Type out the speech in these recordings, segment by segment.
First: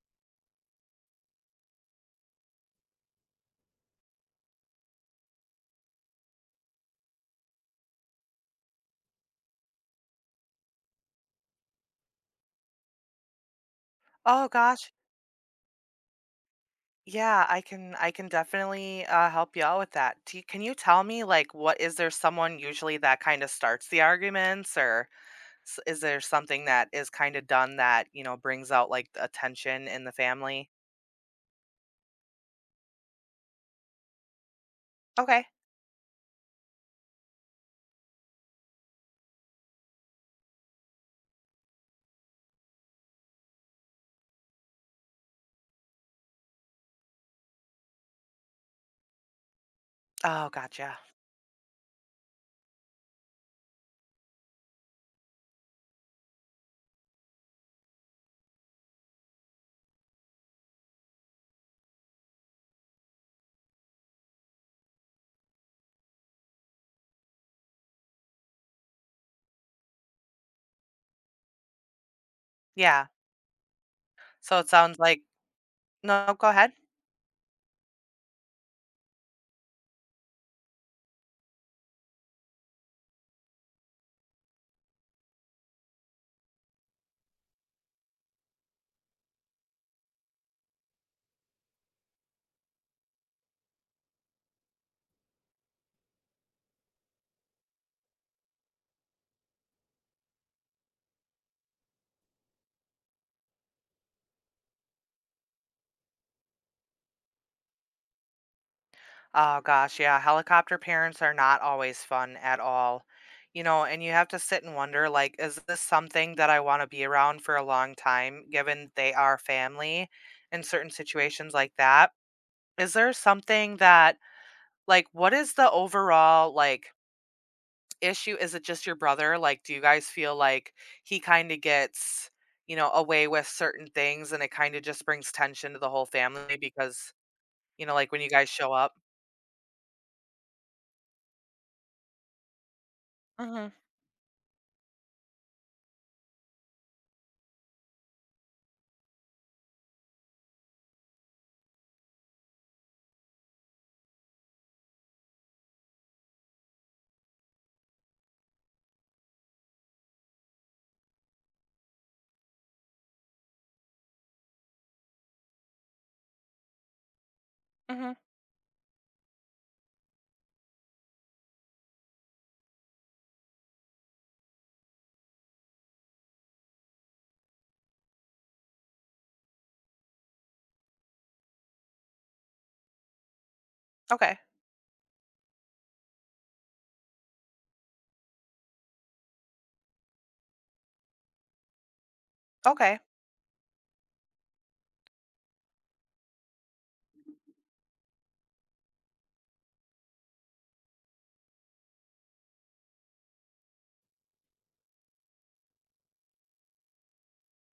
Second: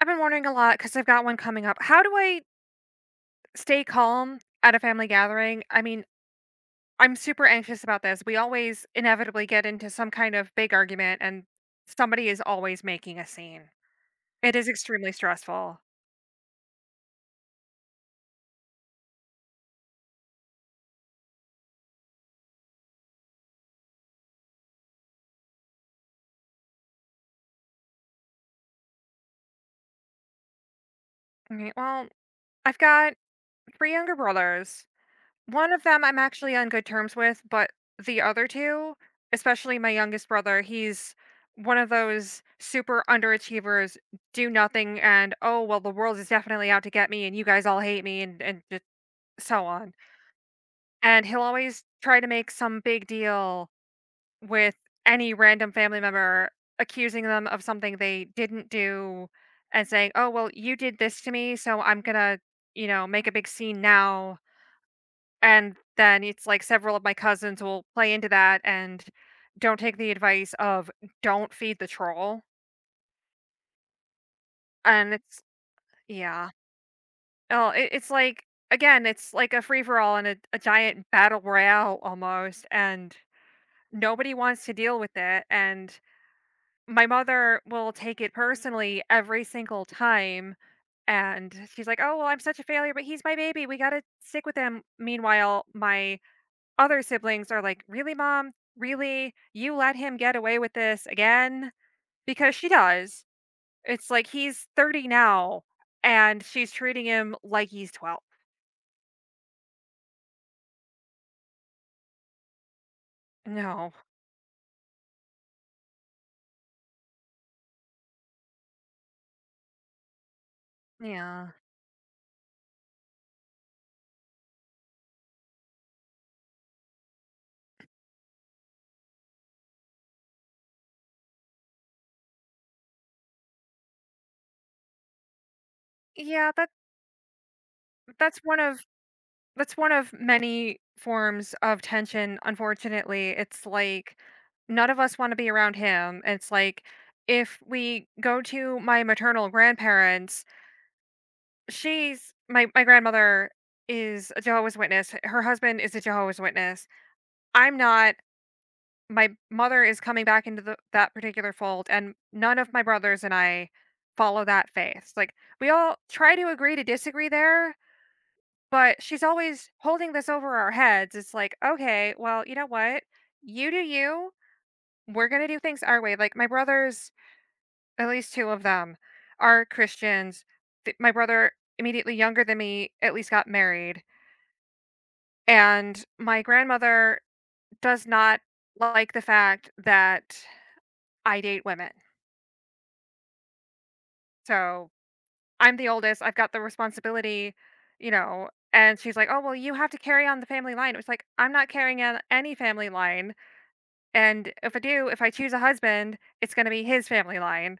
I've been wondering a lot because I've got one coming up. How do I stay calm at a family gathering? I'm super anxious about this. We always inevitably get into some kind of big argument, and somebody is always making a scene. Oh It is gosh. extremely stressful. Yeah, I can definitely help you out with that. Can you tell me like what is there someone usually that kind of starts the arguments or is there something that is kind of done that, you know, brings out like a tension in the family? Okay, well, I've got three younger brothers. Okay. One of them I'm actually on good terms with, but the other two, especially my youngest brother, he's one of those super underachievers, do nothing, and oh, well, the world is definitely out to get me, and you guys all hate me, and just so on. Oh, gotcha. And he'll always try to make some big deal with any random family member, accusing them of something they didn't do and saying, oh, well, you did this to me, so I'm gonna, make a big scene now, and then it's like several of my cousins will play into that and don't take the advice of don't feed the troll. Yeah. So it sounds And like it's no, go yeah. ahead. It's like again, it's like a free for all and a giant battle royale almost, and nobody wants to deal with it. And my mother will take it personally every single time. And she's like, "Oh well, I'm such a failure, but he's my baby. We gotta stick with him." Meanwhile, my other siblings are like, "Really, mom? Really? You let him get away with this again?" Because she does. It's like he's 30 now and she's treating him like he's 12. Oh gosh, yeah, helicopter parents are not always fun at all. You know, No. and you have to sit and wonder like, is this something that I want to be around for a long time, given they are family in certain Yeah. situations like that? Is there something that, like, what is the overall, like, issue? Is it just your brother? Like, do you guys feel like he kind of gets, you know, away with certain things and it kind of just brings tension to the whole Yeah, family that because, you know, like when you that's guys one show of up? Many forms of tension, unfortunately. It's Mm like none of us want to be around him. It's like if we go to my maternal grandparents. She's my grandmother is a Jehovah's Witness. Her husband is a Jehovah's Witness. I'm not. My mother is coming back into that particular fold, and none of my brothers and I follow that faith. Like we all try to agree to disagree there, hmm. Mm hmm. but she's always holding this over our heads. It's like, okay, well, you know what? You do you. We're gonna do things our way. Like my brothers, at least two of them, are Christians. My brother, immediately younger than me, at least got married. Okay. And my grandmother does not like the fact that I date women. Okay. So I'm the oldest. I've got the responsibility, you know. And she's like, "Oh well, you have to carry on the family line." It was like, "I'm not carrying on any family line, and if I do, if I choose a husband, it's going to be his family line."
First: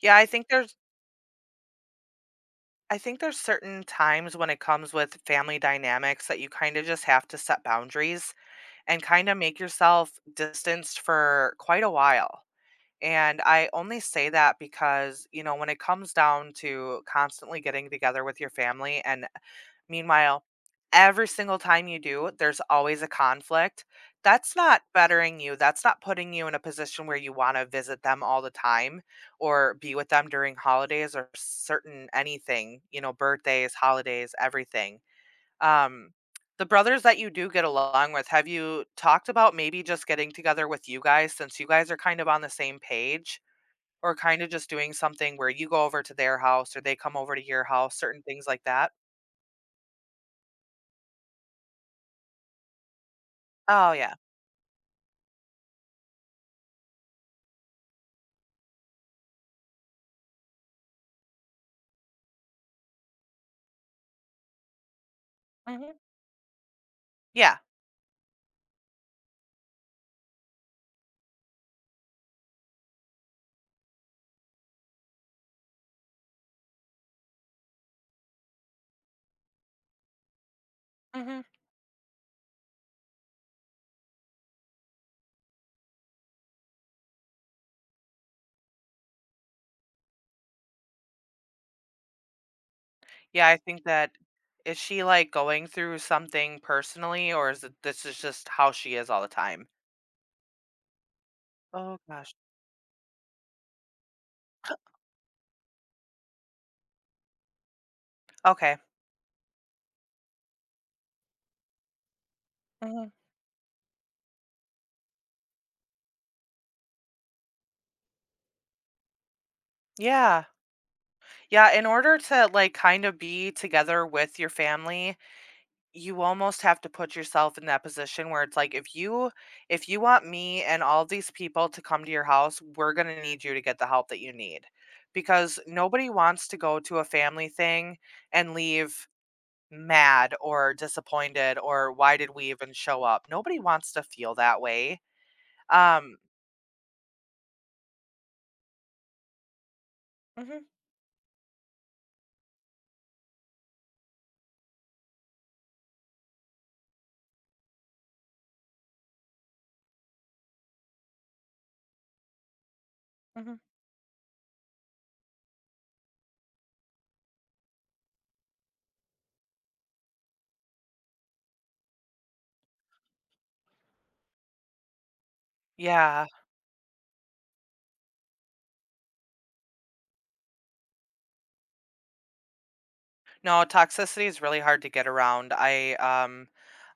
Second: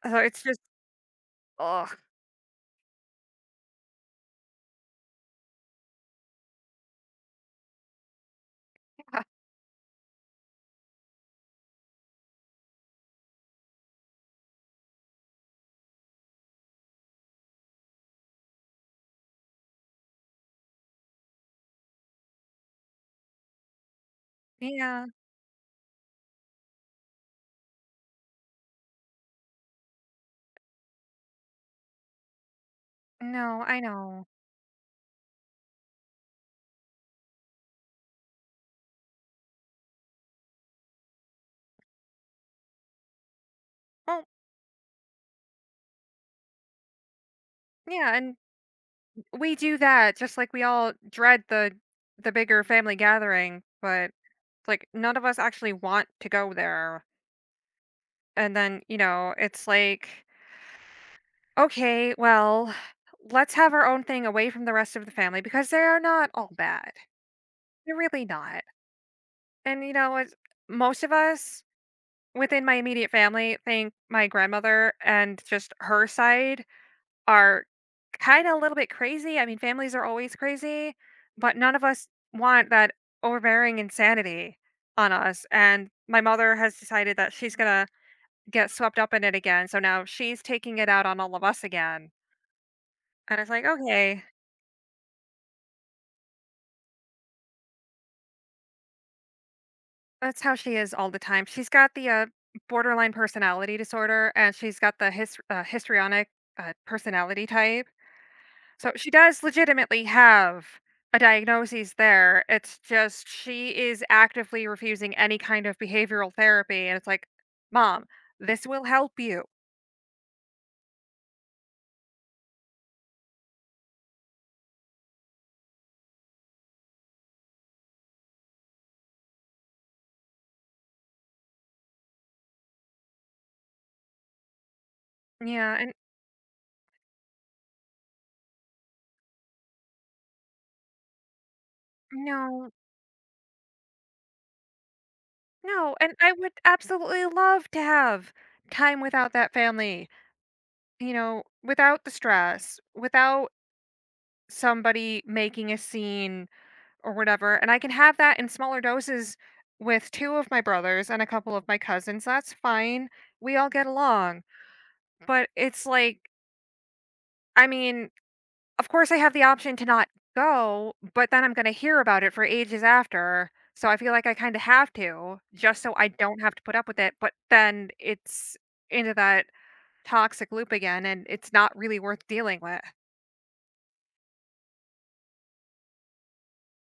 Yeah, So I it's think just, there's oh I think there's certain times when it comes with family dynamics that you kind of just have to set boundaries and kind of make yourself distanced for quite a while. And I only say that because, you know, when it comes down to constantly getting together with your family, and meanwhile, every single time you do, there's always a conflict. That's not yeah, bettering you. That's not putting you in a position where you want to visit them all the time or be with them during holidays or certain anything, you know, no, birthdays, I know. holidays, everything um, the brothers that you do get along with, have you talked about maybe just getting together with you guys since you guys are kind of on the same page or Well, kind of just doing something where you go over to their house or they come over to your house, yeah, certain and things like that? we do that. Just like we all dread the bigger family gathering, Oh, but yeah. like none of us actually want to go there, and then you know it's like, okay, well, let's have our own thing away from the rest of the family, because they Mhm. are not all bad. Yeah. They're really not. And you know it's, most of us within my immediate family think my grandmother and just her side are kind of a little bit crazy. I mean families are always crazy, Mhm. but none of us want that overbearing insanity on us. And my mother has decided that she's gonna get swept up in it again, so now she's taking it out on all of us again, and Yeah, it's I like, think that "Okay, is she like going through something personally or is it this is just how she is all the time? that's how she is all the time." She's got Oh the, gosh. borderline personality disorder, and she's got the histrionic, personality type, Okay. so she does legitimately have a diagnosis there. It's Mhm. just she is actively refusing any kind of behavioral therapy, and it's like, "Mom, this will help you." Yeah. Yeah, in order to like kind of be together with your family, you almost have to put yourself in that position where it's like if you want me and all these people to come to your house, we're going to need you to get the help that you need because Yeah, and nobody wants to go to a family thing and leave mad or disappointed or why did we no. even show up? Nobody wants to feel that way. No, Um, and I would absolutely love to have time without that family, mhm, you know, without the stress, without somebody making a scene or whatever. And I can have that in smaller doses with two of my brothers and a couple of my cousins. That's fine. mhm. We all get along. But it's like, I mean, of course, I have the option to not go, but then I'm gonna hear about it for ages after, so I feel like I kinda have to, just so I Yeah. don't have to put up with it, but then it's into that toxic loop again, and it's not really worth dealing with. No, toxicity is really hard to get around. I um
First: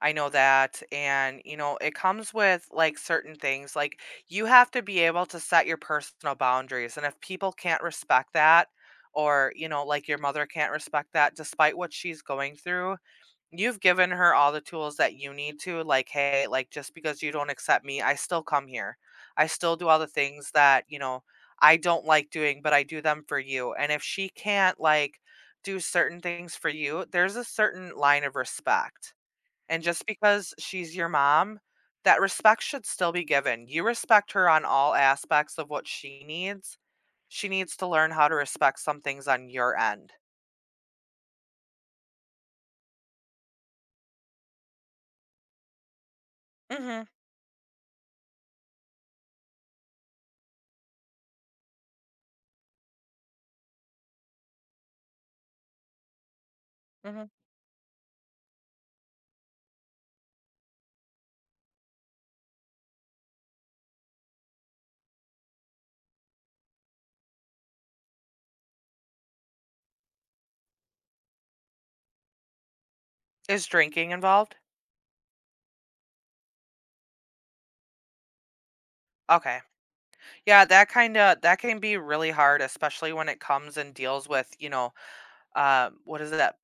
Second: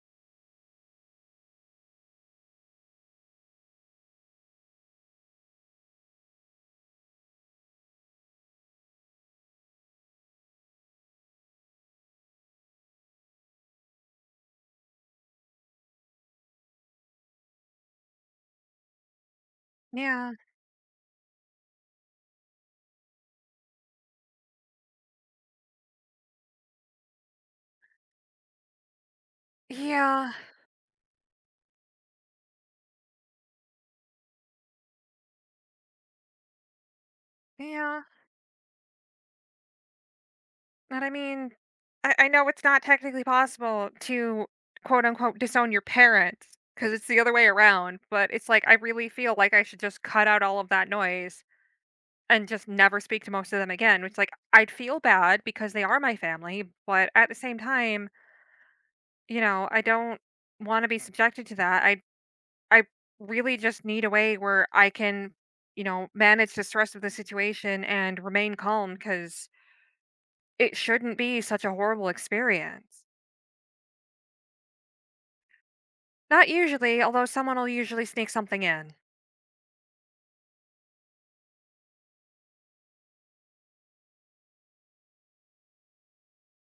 I know that and you know, it comes with like certain things. Like you have to be able to set your personal boundaries and if people can't respect that or you know, like your mother can't respect that despite what she's going through, you've given her all the tools that you need to, like, "Hey, like, just because you don't accept me, I still come here. I still do all the Yeah. things that, you know, I don't like doing, but I do them for you." And if she can't, like, do certain things for you, there's a certain line of respect. And just Yeah. because she's your mom, that respect should still be given. You respect her on all aspects of what she needs. She needs to Yeah. learn how to respect some things on your end. And I mean, I know it's not technically possible to, quote, unquote, "disown your parents, because Mhm, it's the other way around, but it's like, I really feel like I should just cut out all of that noise. And just never speak to most of them again, which, like, I'd feel bad because they are my family, but at mhm. the same time, you know, I don't wanna be subjected to that. I really just need a way where I can, you know, manage the stress of the situation and remain calm, because it shouldn't be such a horrible experience. Is drinking involved? Not usually, although someone will usually sneak something in. Okay. Yeah, that kinda that can be really hard, especially when it comes and deals with, you know, what is that?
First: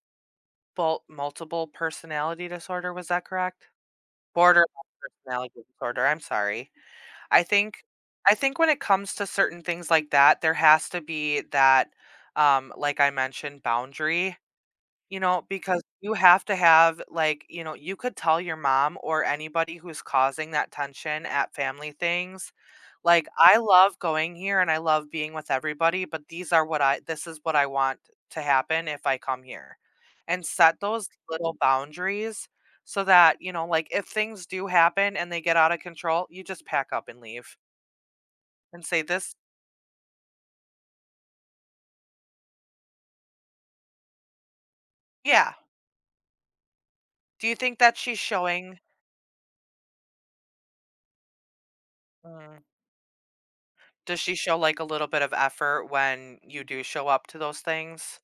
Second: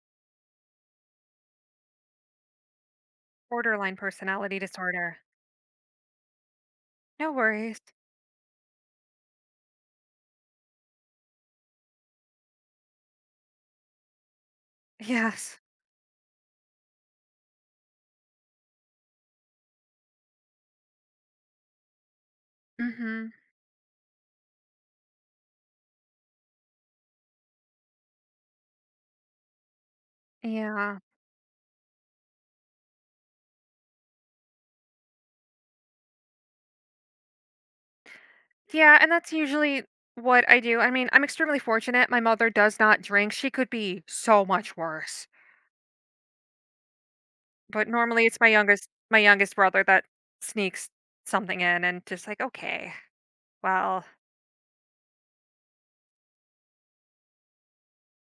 Bul multiple personality disorder, was that correct? Borderline personality Borderline disorder. personality disorder, I'm sorry. No I worries. think I think when it comes to certain things like that, there has to be that, like I mentioned, boundary, you know, Yes. because you have to have, like, you know, you could tell your mom or anybody who's causing that tension at family things, like, Mhm. "I love going here and I love being with everybody, but these are what I this is what I want to happen if I come here." And set Yeah. those little boundaries so that, you know, like, if things do happen and they get out of control, you just pack up and leave and Yeah, say and that's this. usually what I do. I mean, I'm extremely fortunate. My mother does not drink. She could be so much worse. Yeah. Do you think But that she's normally it's showing my youngest brother that sneaks something in and just like, Mm. okay, well, Does she show, like, a little bit of effort when you do show up to those things?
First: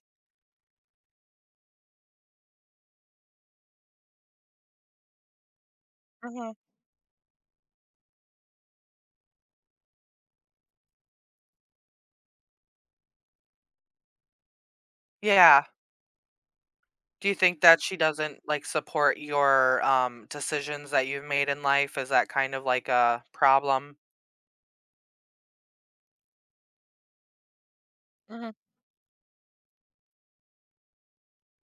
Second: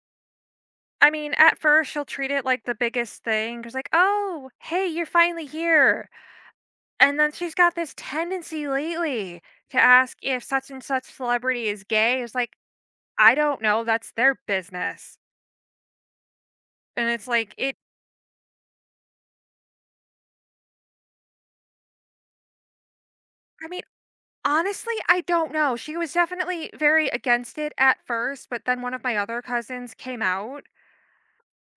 I mean, at first she'll treat it like the biggest thing. Cause like, oh, hey, you're finally here. Mhm. And then she's got this tendency lately to ask if such and such celebrity is gay. It's like, I don't know. That's their business. Yeah. And it's Do you like think it that she doesn't, like, support your, decisions that you've made in life? Is that kind of like a I mean, problem? honestly, I don't know. She was definitely very against it at first, Mhm. but then one of my other cousins came out.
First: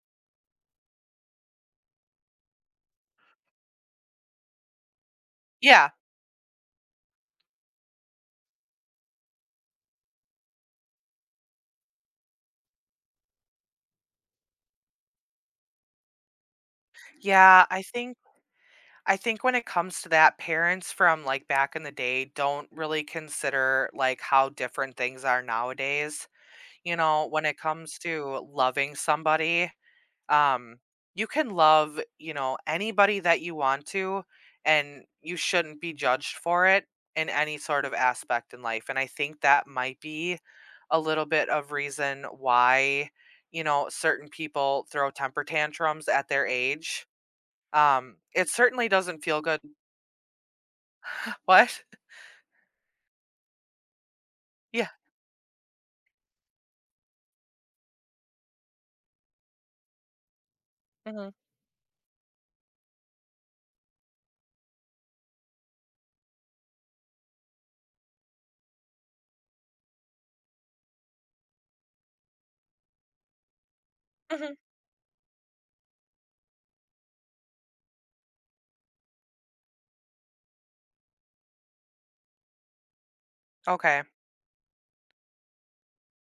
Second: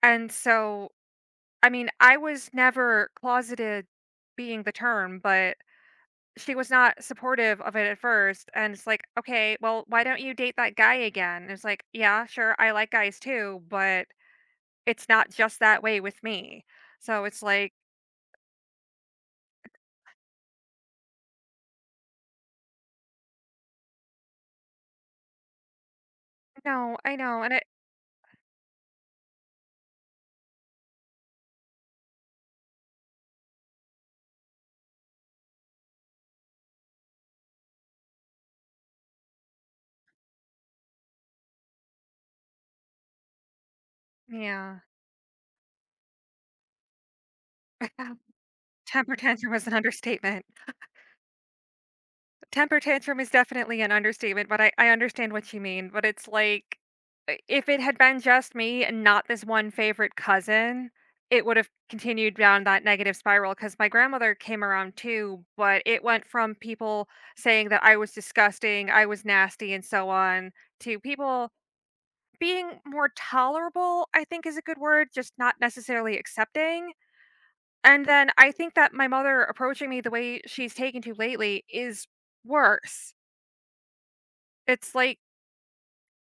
And so, I mean, I was never closeted being the term, but Yeah. she was not supportive of it at first. And it's like, okay, well, why don't you date that guy again? And it's like, yeah, sure, I like guys too, but it's not just that way with me. So it's Yeah, like, I think I think when it comes to that, parents from, like, back in the day don't really consider, like, how different things are nowadays, you no, I know, know. when And it it, comes to loving somebody, um you can love, you know, anybody that you want to, and you shouldn't be judged for it in any sort of aspect in life, and I think that might be a little bit of reason why, you know, certain yeah, people throw temper tantrums at their age. It certainly temper doesn't feel tantrum good. was an understatement. What? Temper tantrum is definitely an understatement, but I Yeah. I understand what you mean, but it's like, I if it had been just me and not this one favorite cousin, Hmm. it would've continued down that negative spiral. Because my grandmother came around too, but it went from people saying that I was disgusting, I was nasty, and so on, to people being more tolerable, I think Hmm. is a good word, just not necessarily accepting, and then I think that my mother approaching me the way she's taken to lately is worse. Okay. It's like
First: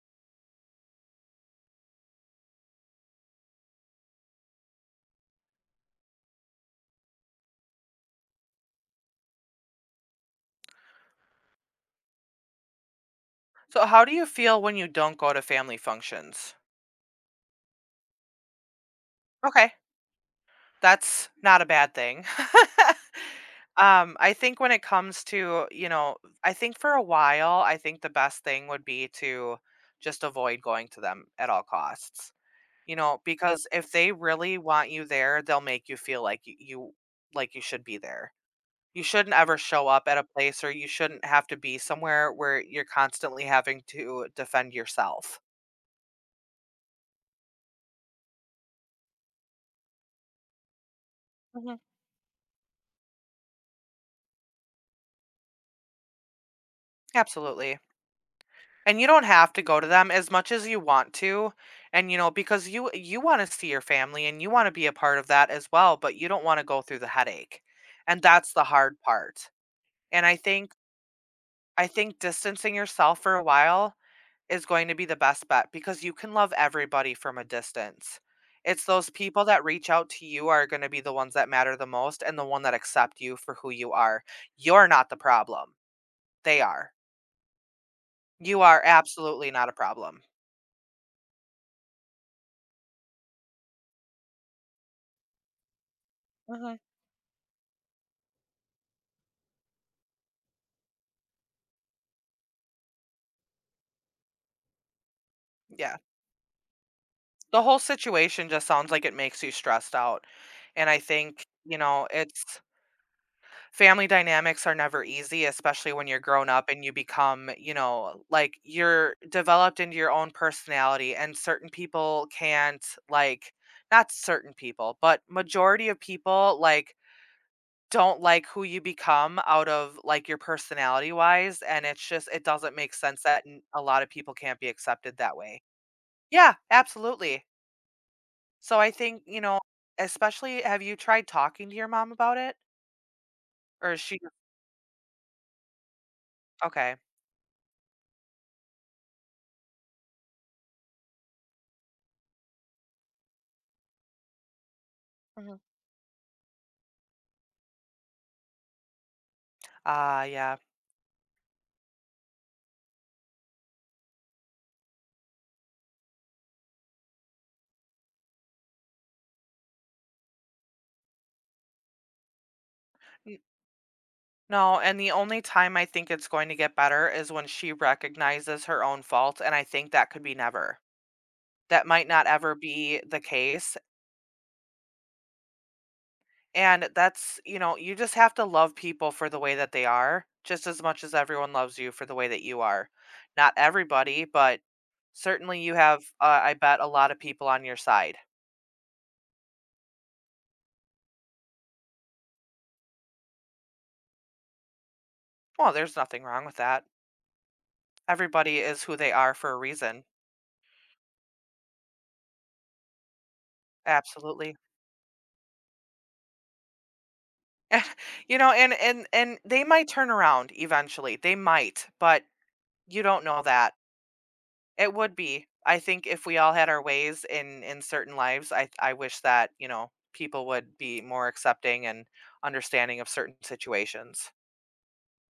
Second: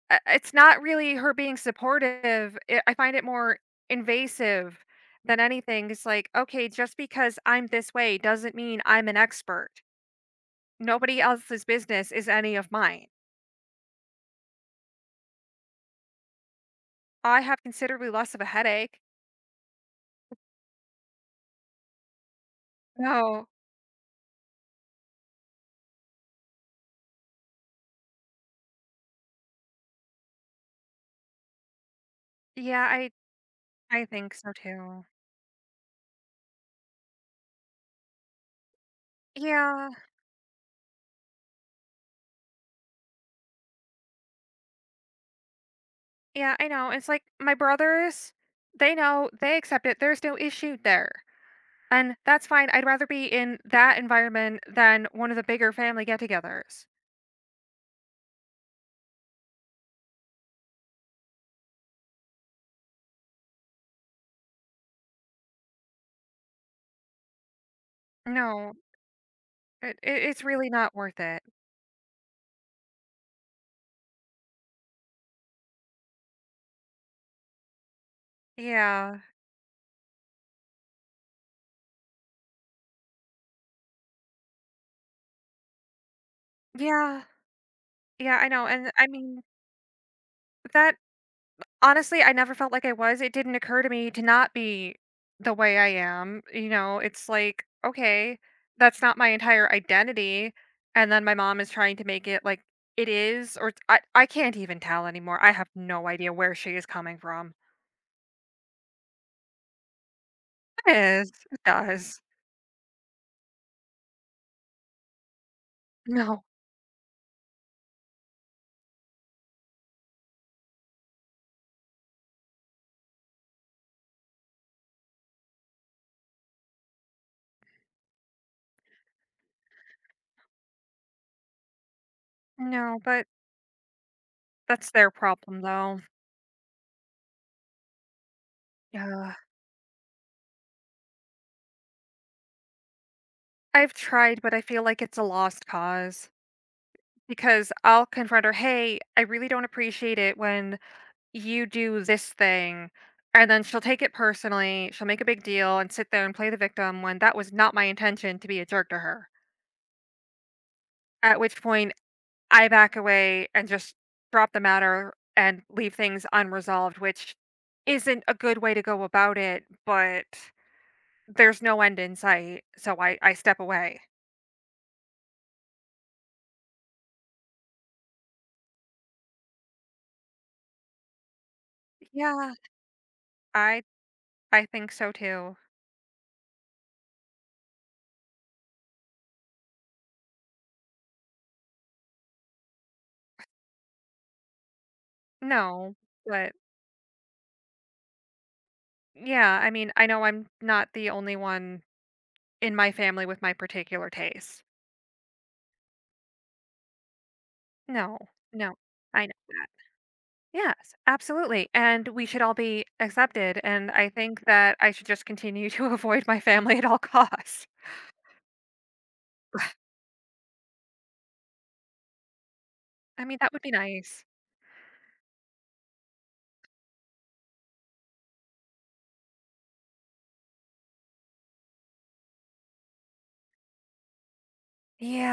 I it's not really her being supportive, it I find it more invasive than anything. It's like, "Okay, just because I'm this way doesn't mean I'm an expert. Nobody else's business is any of mine. So how do you feel when you don't go to family functions? I have considerably less of a headache." Okay. That's not a bad thing. No. I think when it comes to, you know, I think for a while, I think the best thing would be to just avoid going to them at all costs. Yeah, You know, because if I they think so really want you too. there, they'll make you feel like you like you should be there. You shouldn't ever show Yeah, up at a place or you shouldn't have to be somewhere where you're constantly having to defend yourself. yeah, I know, it's like, my brothers, they know, they accept it, there's no issue there, Mhm. and that's fine. I'd rather be in that environment than one of the bigger family get-togethers. Absolutely. And you don't have to go to them as much as you want to. And you know, because you want to see your family and you want to be a part of that as well, but you don't want to go through the headache. And that's the No, hard part. And I it's really think not worth it. I think distancing yourself for a while is going to be the best bet because you can love everybody from a distance. It's those Yeah. people that reach out to you are going to be the ones that matter the most and the one that accept you for who you are. You're not the problem. They are. Yeah. Yeah, I You know, are and I mean, absolutely not a problem. that honestly, I never felt like I was. It didn't occur to me to not be the way I am, you Hmm. know? It's like, okay, that's not my entire identity, and then my mom is trying to make it like it is or it's I can't even tell anymore. I have Yeah. no idea where she is coming from. The whole situation just sounds like it makes you stressed out. And It I is. think, It you know, does. it's family dynamics are never easy, especially when you're No. grown up and you become, you know, like you're developed into your own personality and certain people can't like not certain people, but majority of people like don't like who you become out of like your personality wise and it's just it doesn't make No, sense but that a lot of people can't be that's their accepted that problem, way. though. Yeah, absolutely. So I think, Yeah. you know, especially have you tried talking to your mom about it? Or I've is she tried, but I feel like it's a lost cause, okay. because I'll confront her, "Hey, I really don't appreciate it when you do this thing." And then she'll take it personally. She'll make a big Mhm. deal and sit there and play the victim when that was not my intention to be a jerk to her. Ah, yeah. At which point, I back away and just drop the matter and leave things unresolved, which isn't a good way to go about it, but there's no end in sight, so I N step away. No, and the only time I think it's going to get better is when she recognizes her own fault, and I think that could be never. That might not Yeah, ever be the case, I I think so too. and that's you know, you just have to love people for the way that they are, just as much as everyone loves you for the way that you are. Not everybody, but certainly you No, have, I but bet a lot of people on your side. yeah, I mean, I know I'm not the only one in my family with my particular tastes. Well, there's nothing wrong with that. No, Everybody no, is who they I know are for a that. reason. Yes, absolutely. And we should all be accepted. And I think Absolutely. that I should just continue to avoid my family at all costs. You know, and and they might turn around eventually. They might, but you don't I mean, know that would be that. nice. It would be. I think if we all had our ways in certain lives, I wish that, you know, people would be more accepting and understanding of certain situations. Yeah.